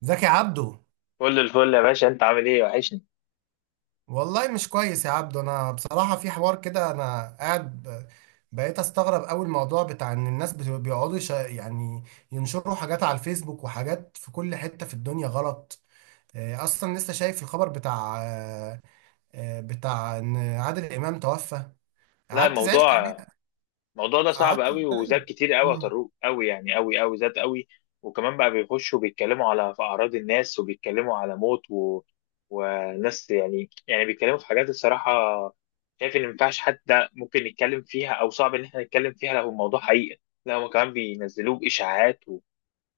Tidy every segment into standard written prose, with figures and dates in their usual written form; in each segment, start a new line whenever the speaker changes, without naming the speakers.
زكي عبده.
كل الفل يا باشا، انت عامل ايه؟ وحشني.
والله مش كويس يا عبده، انا بصراحة في حوار كده، انا قاعد بقيت استغرب قوي الموضوع بتاع ان الناس بيقعدوا يعني ينشروا حاجات على الفيسبوك وحاجات في كل حتة في الدنيا غلط. اصلا لسه شايف الخبر بتاع بتاع ان عادل امام توفى.
لا
قعدت زعلت
الموضوع
عليه.
ده صعب
قعدت
قوي، وزاد كتير قوي يا
مم.
طارق، قوي يعني، قوي قوي زاد قوي. وكمان بقى بيخشوا بيتكلموا على في اعراض الناس، وبيتكلموا على موت وناس يعني بيتكلموا في حاجات الصراحه، شايف ان ما ينفعش حتى ممكن نتكلم فيها، او صعب ان احنا نتكلم فيها لو الموضوع حقيقه. لا هم كمان بينزلوه باشاعات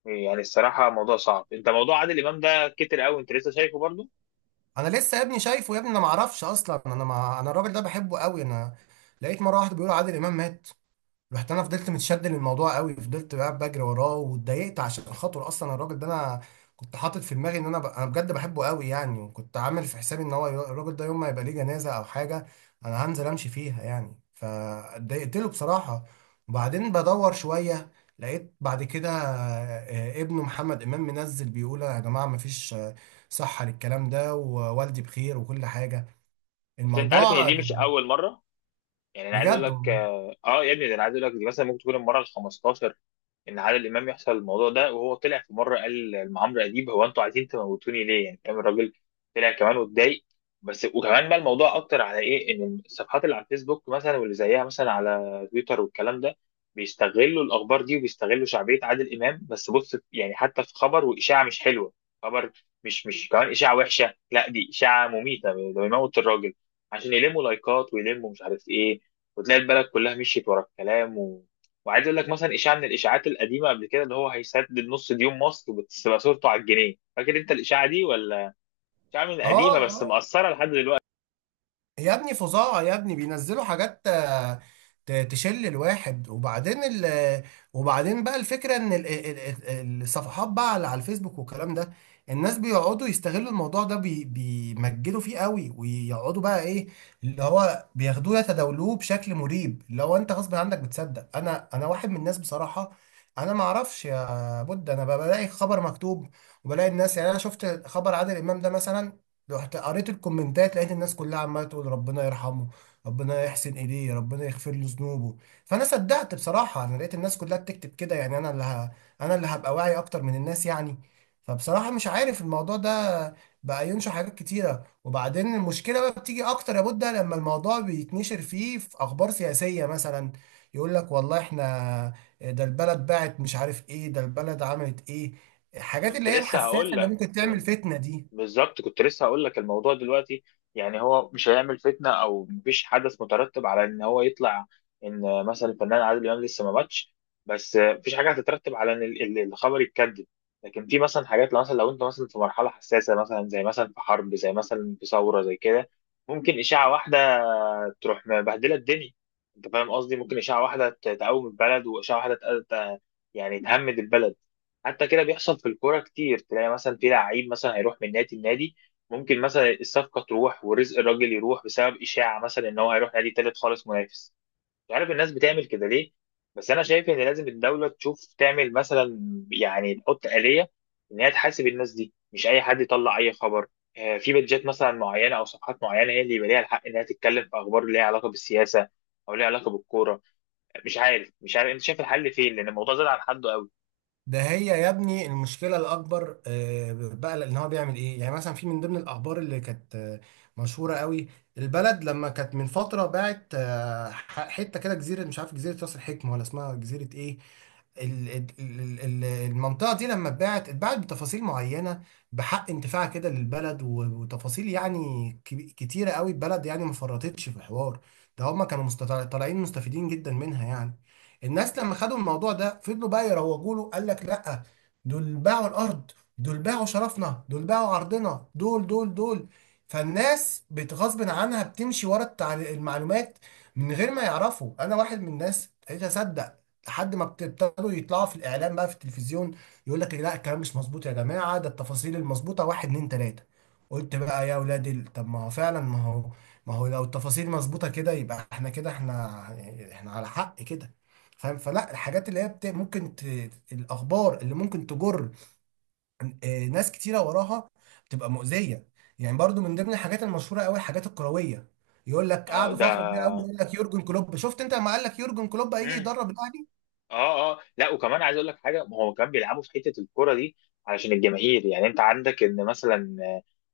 يعني الصراحه موضوع صعب. انت موضوع عادل امام ده كتر قوي، انت لسه شايفه برضه؟
انا لسه يا ابني شايفه، يا ابني انا ما اعرفش اصلا، انا ما انا الراجل ده بحبه قوي. انا لقيت مرة واحدة بيقولوا عادل امام مات. رحت انا فضلت متشد للموضوع قوي، فضلت بقى بجري وراه واتضايقت عشان خاطر اصلا الراجل ده. انا كنت حاطط في دماغي ان انا بجد بحبه قوي يعني، وكنت عامل في حسابي ان هو الراجل ده يوم ما يبقى ليه جنازه او حاجه انا هنزل امشي فيها يعني، فاتضايقت له بصراحه. وبعدين بدور شويه، لقيت بعد كده ابنه محمد امام منزل بيقول يا جماعه مفيش صحه للكلام ده، ووالدي بخير وكل حاجه.
بس انت عارف ان
الموضوع
دي مش اول مره. يعني انا عايز اقول
بجد
لك
والله.
يا ابني، ده انا عايز اقول لك دي مثلا ممكن تكون المره ال 15 ان عادل امام يحصل الموضوع ده. وهو طلع في مره قال لعمرو اديب هو انتوا عايزين تموتوني ليه؟ يعني فاهم الراجل طلع كمان واتضايق. بس وكمان بقى الموضوع اكتر على ايه؟ ان الصفحات اللي على الفيسبوك مثلا، واللي زيها مثلا على تويتر، والكلام ده بيستغلوا الاخبار دي، وبيستغلوا شعبيه عادل امام. بس بص يعني حتى في خبر واشاعه مش حلوه، خبر مش كمان اشاعه وحشه، لا دي اشاعه مميته، ده بيموت الراجل عشان يلموا لايكات ويلموا مش عارف ايه. وتلاقي البلد كلها مشيت ورا الكلام وعايز اقول لك مثلا اشاعه من الاشاعات القديمه قبل كده، اللي هو هيسدد نص ديون مصر وبتبقى صورته على الجنيه، فاكر انت الاشاعه دي ولا؟ اشاعه من
اه.
قديمه بس
آه.
مأثره لحد دلوقتي.
يا ابني فظاعة يا ابني، بينزلوا حاجات تشل الواحد. وبعدين بقى الفكرة ان الصفحات بقى على الفيسبوك والكلام ده، الناس بيقعدوا يستغلوا الموضوع ده، بيمجدوا فيه قوي ويقعدوا بقى ايه اللي هو بياخدوه يتداولوه بشكل مريب. لو انت غصب عنك بتصدق. انا واحد من الناس بصراحة. انا ما اعرفش يا بود، انا بقى بلاقي خبر مكتوب وبلاقي الناس، يعني انا شفت خبر عادل امام ده مثلا، رحت قريت الكومنتات لقيت الناس كلها عماله تقول ربنا يرحمه، ربنا يحسن اليه، ربنا يغفر له ذنوبه. فانا صدقت بصراحه، انا لقيت الناس كلها بتكتب كده، يعني انا اللي هبقى واعي اكتر من الناس يعني. فبصراحه مش عارف الموضوع ده بقى ينشر حاجات كتيره. وبعدين المشكله بقى بتيجي اكتر يا بودة لما الموضوع بيتنشر فيه في اخبار سياسيه مثلا، يقول لك والله احنا ده البلد باعت، مش عارف ايه، ده البلد عملت ايه، الحاجات
كنت
اللي هي
لسه
الحساسه
هقول
اللي
لك
ممكن تعمل فتنه دي.
بالظبط، كنت لسه هقول لك الموضوع دلوقتي يعني هو مش هيعمل فتنه او مفيش حدث مترتب على ان هو يطلع ان مثلا الفنان عادل امام لسه ما ماتش، بس مفيش حاجه هتترتب على ان الخبر يتكذب. لكن في مثلا حاجات، لو مثلا لو انت مثلا في مرحله حساسه، مثلا زي مثلا في حرب، زي مثلا في ثوره زي كده، ممكن اشاعه واحده تروح مبهدله الدنيا. انت فاهم قصدي؟ ممكن اشاعه واحده تقوم البلد، واشاعه واحده يعني تهمد البلد. حتى كده بيحصل في الكوره كتير، تلاقي مثلا في لعيب مثلا هيروح من نادي لنادي، ممكن مثلا الصفقه تروح ورزق الراجل يروح بسبب اشاعه مثلا ان هو هيروح نادي تالت خالص منافس. مش عارف الناس بتعمل كده ليه. بس انا شايف ان لازم الدوله تشوف تعمل مثلا، يعني تحط آلية ان هي تحاسب الناس دي، مش اي حد يطلع اي خبر. في بيدجات مثلا معينه او صفحات معينه هي اللي يبقى ليها الحق انها تتكلم في اخبار ليها علاقه بالسياسه او ليها علاقه بالكوره. مش عارف، انت شايف الحل فين؟ لان الموضوع زاد عن حده قوي.
ده هي يا ابني المشكله الاكبر بقى، ان هو بيعمل ايه يعني؟ مثلا في من ضمن الاخبار اللي كانت مشهوره قوي، البلد لما كانت من فتره باعت حته كده جزيره، مش عارف جزيره راس الحكمه ولا اسمها جزيره ايه. المنطقة دي لما اتباعت، اتباعت بتفاصيل معينة بحق انتفاع كده للبلد، وتفاصيل يعني كتيرة قوي، البلد يعني ما فرطتش في الحوار ده، هما كانوا طالعين مستفيدين جدا منها يعني. الناس لما خدوا الموضوع ده فضلوا بقى يروجوا له، قال لك لا، دول باعوا الأرض، دول باعوا شرفنا، دول باعوا عرضنا، دول دول دول. فالناس بتغصب عنها بتمشي ورا المعلومات من غير ما يعرفوا. انا واحد من الناس ابتديت اصدق لحد ما ابتدوا يطلعوا في الاعلام بقى في التلفزيون، يقول لك لا الكلام مش مظبوط يا جماعه، ده التفاصيل المظبوطه واحد اتنين تلاته. قلت بقى يا ولاد طب ما هو فعلا، ما هو لو التفاصيل مظبوطه كده يبقى احنا كده، احنا يعني احنا على حق كده، فاهم؟ فلا الحاجات اللي هي الاخبار اللي ممكن تجر ناس كتيره وراها بتبقى مؤذيه. يعني برضو من ضمن الحاجات المشهوره قوي الحاجات الكرويه، يقول لك
اه
قعدوا
ده.
فتره كبيره قوي يقول لك يورجن كلوب، شفت انت لما قال لك يورجن كلوب هيجي
مم.
يدرب الاهلي؟
اه لا، وكمان عايز اقول لك حاجه، ما هو كان بيلعبوا في حته الكوره دي علشان الجماهير. يعني انت عندك ان مثلا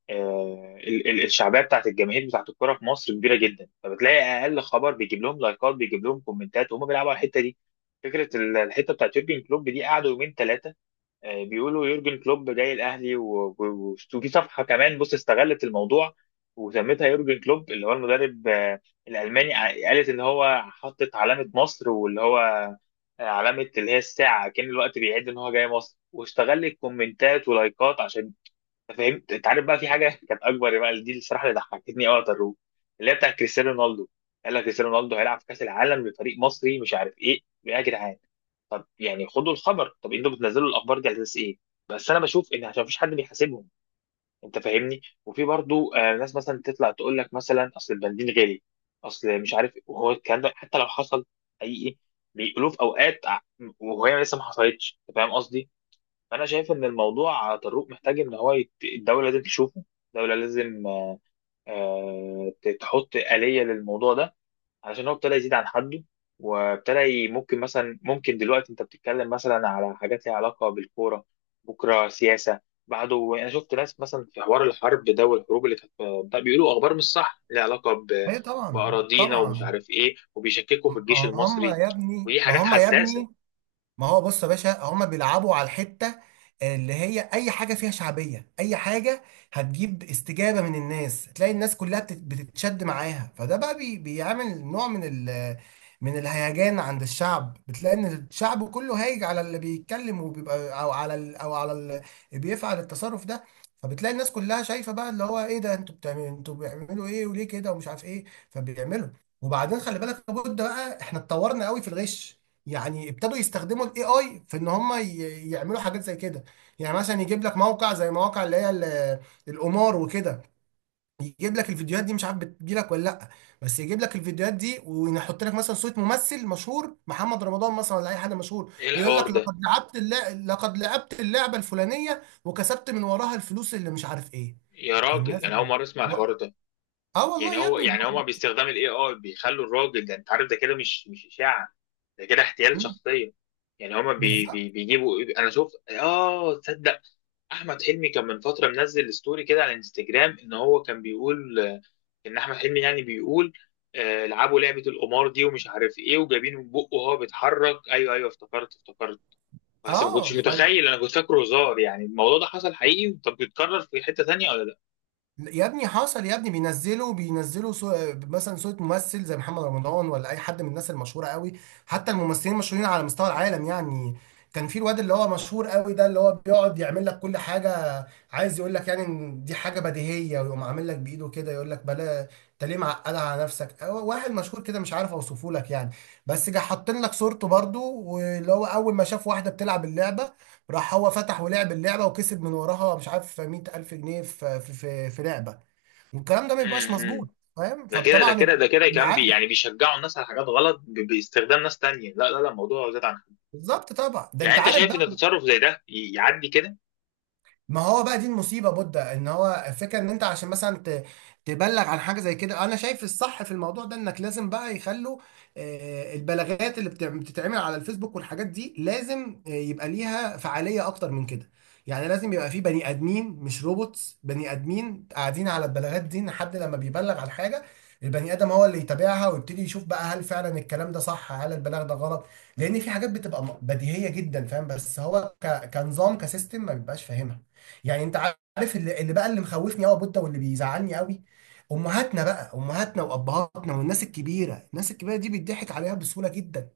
الشعبيه بتاعت الجماهير بتاعت الكوره في مصر كبيره جدا، فبتلاقي اقل خبر بيجيب لهم لايكات بيجيب لهم كومنتات، وهم بيلعبوا على الحته دي. فكره الحته بتاعت يورجن كلوب دي قعدوا يومين ثلاثه بيقولوا يورجن كلوب جاي الاهلي، وفي صفحه كمان بص استغلت الموضوع وسميتها يورجن كلوب، اللي هو المدرب الالماني قالت ان هو حطت علامه مصر، واللي هو علامه اللي هي الساعه كان الوقت بيعد ان هو جاي مصر، واستغلت كومنتات ولايكات عشان فهمت. انت عارف بقى في حاجه كانت اكبر بقى، دي الصراحه اللي ضحكتني قوي على الروح، اللي هي بتاع كريستيانو رونالدو. قال لك كريستيانو رونالدو هيلعب في كاس العالم لفريق مصري مش عارف ايه يا جدعان. طب يعني خدوا الخبر، طب انتوا بتنزلوا الاخبار دي على اساس ايه؟ بس انا بشوف ان عشان مفيش حد بيحاسبهم. انت فاهمني؟ وفي برضو آه ناس مثلا تطلع تقول لك مثلا اصل البنزين غالي، اصل مش عارف إيه. وهو الكلام ده حتى لو حصل حقيقي، بيقولوه في اوقات وهي لسه ما حصلتش. انت فاهم قصدي؟ فانا شايف ان الموضوع طارق محتاج ان هو الدوله لازم تشوفه، الدوله لازم آه، تحط آلية للموضوع ده، عشان هو ابتدى يزيد عن حده. ممكن مثلا، ممكن دلوقتي انت بتتكلم مثلا على حاجات ليها علاقه بالكوره، بكره سياسه، بعده. انا شفت ناس مثلا في حوار الحرب ده، والحروب اللي كانت ده بيقولوا اخبار مش صح ليها علاقه
ايه طبعا
باراضينا ومش
طبعا.
عارف ايه، وبيشككوا في الجيش
ما هم
المصري،
يا ابني
ودي
ما
حاجات
هم يا
حساسه.
ابني، ما هو بص يا باشا هما بيلعبوا على الحتة اللي هي أي حاجة فيها شعبية، أي حاجة هتجيب استجابة من الناس تلاقي الناس كلها بتتشد معاها. فده بقى بيعمل نوع من من الهيجان عند الشعب، بتلاقي إن الشعب كله هايج على اللي بيتكلم وبيبقى، أو على اللي بيفعل التصرف ده. فبتلاقي الناس كلها شايفة بقى اللي هو إيه ده، أنتوا بتعملوا، أنتوا بيعملوا إيه وليه كده ومش عارف إيه، فبيعملوا. وبعدين خلي بالك لابد بقى، إحنا اتطورنا قوي في الغش، يعني ابتدوا يستخدموا الاي اي في ان هم يعملوا حاجات زي كده. يعني مثلا يجيب لك موقع زي مواقع اللي هي القمار وكده، يجيب لك الفيديوهات دي، مش عارف بتجيلك ولا لا، بس يجيب لك الفيديوهات دي ويحط لك مثلا صوت ممثل مشهور محمد رمضان مثلا ولا اي حد مشهور،
ايه
ويقول
الحوار
لك
ده؟
لقد لعبت اللعبه الفلانيه وكسبت من وراها الفلوس اللي مش عارف ايه.
يا
فالناس
راجل انا اول مره اسمع الحوار ده.
اه والله
يعني
يا
هو
ابني.
يعني هما باستخدام الاي اي بيخلوا الراجل ده، انت عارف ده كده مش اشاعه، ده كده احتيال شخصيه. يعني هما بي
بالظبط.
بي بيجيبوا إيه، انا شفت. اه تصدق احمد حلمي كان من فتره منزل ستوري كده على انستجرام ان هو كان بيقول ان احمد حلمي يعني بيقول لعبوا لعبه القمار دي ومش عارف ايه، وجايبين من بقه وهو بيتحرك. ايوه ايوه، افتكرت افتكرت. بس ما كنتش
اه
متخيل، انا كنت فاكره هزار يعني. الموضوع ده حصل حقيقي؟ طب بيتكرر في حته تانيه ولا لا؟
يا ابني حصل يا ابني، مثلا صورة ممثل زي محمد رمضان ولا اي حد من الناس المشهورة قوي، حتى الممثلين المشهورين على مستوى العالم يعني. كان في الواد اللي هو مشهور قوي ده اللي هو بيقعد يعمل لك كل حاجة، عايز يقول لك يعني ان دي حاجة بديهية ويقوم عامل لك بايده كده يقول لك بلا، انت ليه معقد على نفسك؟ هو واحد مشهور كده مش عارف اوصفه لك يعني. بس جه حاطين لك صورته برضو، واللي هو اول ما شاف واحدة بتلعب اللعبة، راح هو فتح ولعب اللعبه وكسب من وراها مش عارف 100000 جنيه في لعبه، والكلام ده ما بيبقاش
امم
مظبوط. فاهم؟
ده كده،
فطبعا
يا كمان
العيال
يعني بيشجعوا الناس على حاجات غلط باستخدام ناس تانية. لا لا لا، الموضوع زاد عن حد.
بالظبط طبعا. ده
يعني
انت
انت
عارف
شايف ان
بقى،
تصرف زي ده يعدي كده؟
ما هو بقى دي المصيبه بودة، ان هو الفكره ان انت عشان مثلا تبلغ عن حاجه زي كده، انا شايف الصح في الموضوع ده انك لازم بقى يخلوا البلاغات اللي بتتعمل على الفيسبوك والحاجات دي لازم يبقى ليها فعاليه اكتر من كده. يعني لازم يبقى في بني ادمين مش روبوتس، بني ادمين قاعدين على البلاغات دي، ان حد لما بيبلغ عن حاجه البني ادم هو اللي يتابعها ويبتدي يشوف بقى هل فعلا الكلام ده صح، هل البلاغ ده غلط. لان في حاجات بتبقى بديهيه جدا فاهم، بس هو كنظام كسيستم ما بيبقاش فاهمها. يعني انت عارف اللي بقى اللي مخوفني قوي يا بودة واللي بيزعلني قوي، امهاتنا بقى، امهاتنا وابهاتنا والناس الكبيره، الناس الكبيره دي بيضحك عليها بسهوله جدا.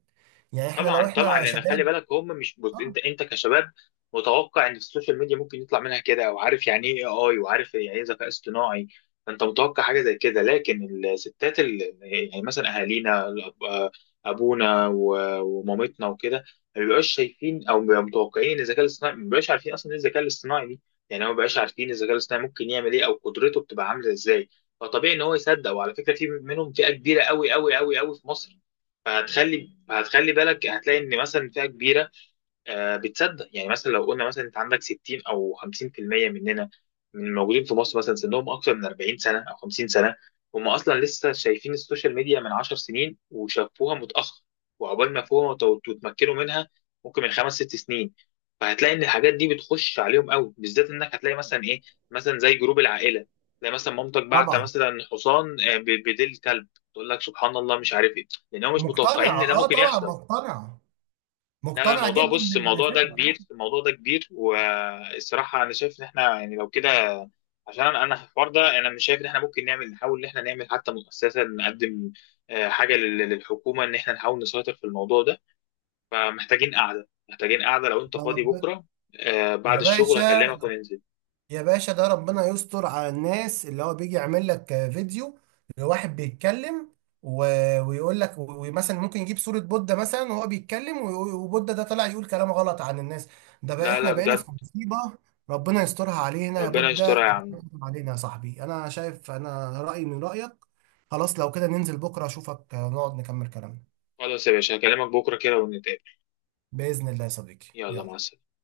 يعني احنا لو
طبعا طبعا،
احنا
لان خلي
شباب
بالك هم مش، بص
آه،
انت، انت كشباب متوقع ان السوشيال ميديا ممكن يطلع منها كده، وعارف يعني ايه اي اي، وعارف يعني ايه ذكاء اصطناعي، فانت متوقع حاجه زي كده. لكن الستات يعني مثلا اهالينا ابونا ومامتنا وكده، ما بيبقاش شايفين او بيبقوا متوقعين الذكاء الاصطناعي، ما بيبقاش عارفين اصلا ايه الذكاء الاصطناعي دي. يعني هو ما بيبقاش عارفين الذكاء الاصطناعي ممكن يعمل ايه، او قدرته بتبقى عامله ازاي. فطبيعي ان هو يصدق. وعلى فكره في منهم فئه كبيره قوي قوي قوي قوي في مصر. هتخلي بالك هتلاقي ان مثلا فئه كبيره بتصدق. يعني مثلا لو قلنا مثلا انت عندك 60 او 50% مننا من الموجودين في مصر مثلا سنهم اكثر من 40 سنه او 50 سنه، هم اصلا لسه شايفين السوشيال ميديا من 10 سنين وشافوها متاخر، وعقبال ما فهموا وتمكنوا منها، ممكن من خمس ست سنين. فهتلاقي ان الحاجات دي بتخش عليهم قوي، بالذات انك هتلاقي مثلا ايه مثلا زي جروب العائله، تلاقي مثلا مامتك بعت
طبعا.
مثلا حصان بديل كلب. تقول لك سبحان الله مش عارف ايه، لان هم مش متوقعين
مقتنعه
ان ده
اه
ممكن
طبعا،
يحصل. لا لا
مقتنعه
الموضوع،
جدا
بص الموضوع ده
بالفكره آه.
كبير، الموضوع ده كبير. والصراحة أنا شايف إن إحنا يعني لو كده، عشان أنا في الحوار ده، أنا مش شايف إن إحنا ممكن نعمل، نحاول إن إحنا نعمل حتى مؤسسة نقدم حاجة للحكومة، إن إحنا نحاول نسيطر في الموضوع ده. فمحتاجين قعدة، محتاجين قعدة. لو أنت
يا
فاضي
رب-
بكرة بعد
يا
الشغل
باشا،
هكلمك وننزل.
يا باشا ده ربنا يستر على الناس اللي هو بيجي يعمل لك فيديو لواحد بيتكلم و... ويقول لك، ومثلا ممكن يجيب صورة بودة مثلا وهو بيتكلم وبودة ده طلع يقول كلام غلط عن الناس. ده بقى
لا
احنا
لا
بقينا في
بجد.
مصيبة. ربنا يسترها علينا يا
ربنا
بودة،
يسترها يا
ربنا
عم.
يستر علينا يا صاحبي، انا شايف انا رأيي من رأيك. خلاص لو كده ننزل بكرة اشوفك نقعد نكمل كلامنا.
خلاص يا باشا، هكلمك بكرة كده ونتقابل.
بإذن الله يا صديقي،
يلا، مع
يلا.
السلامة.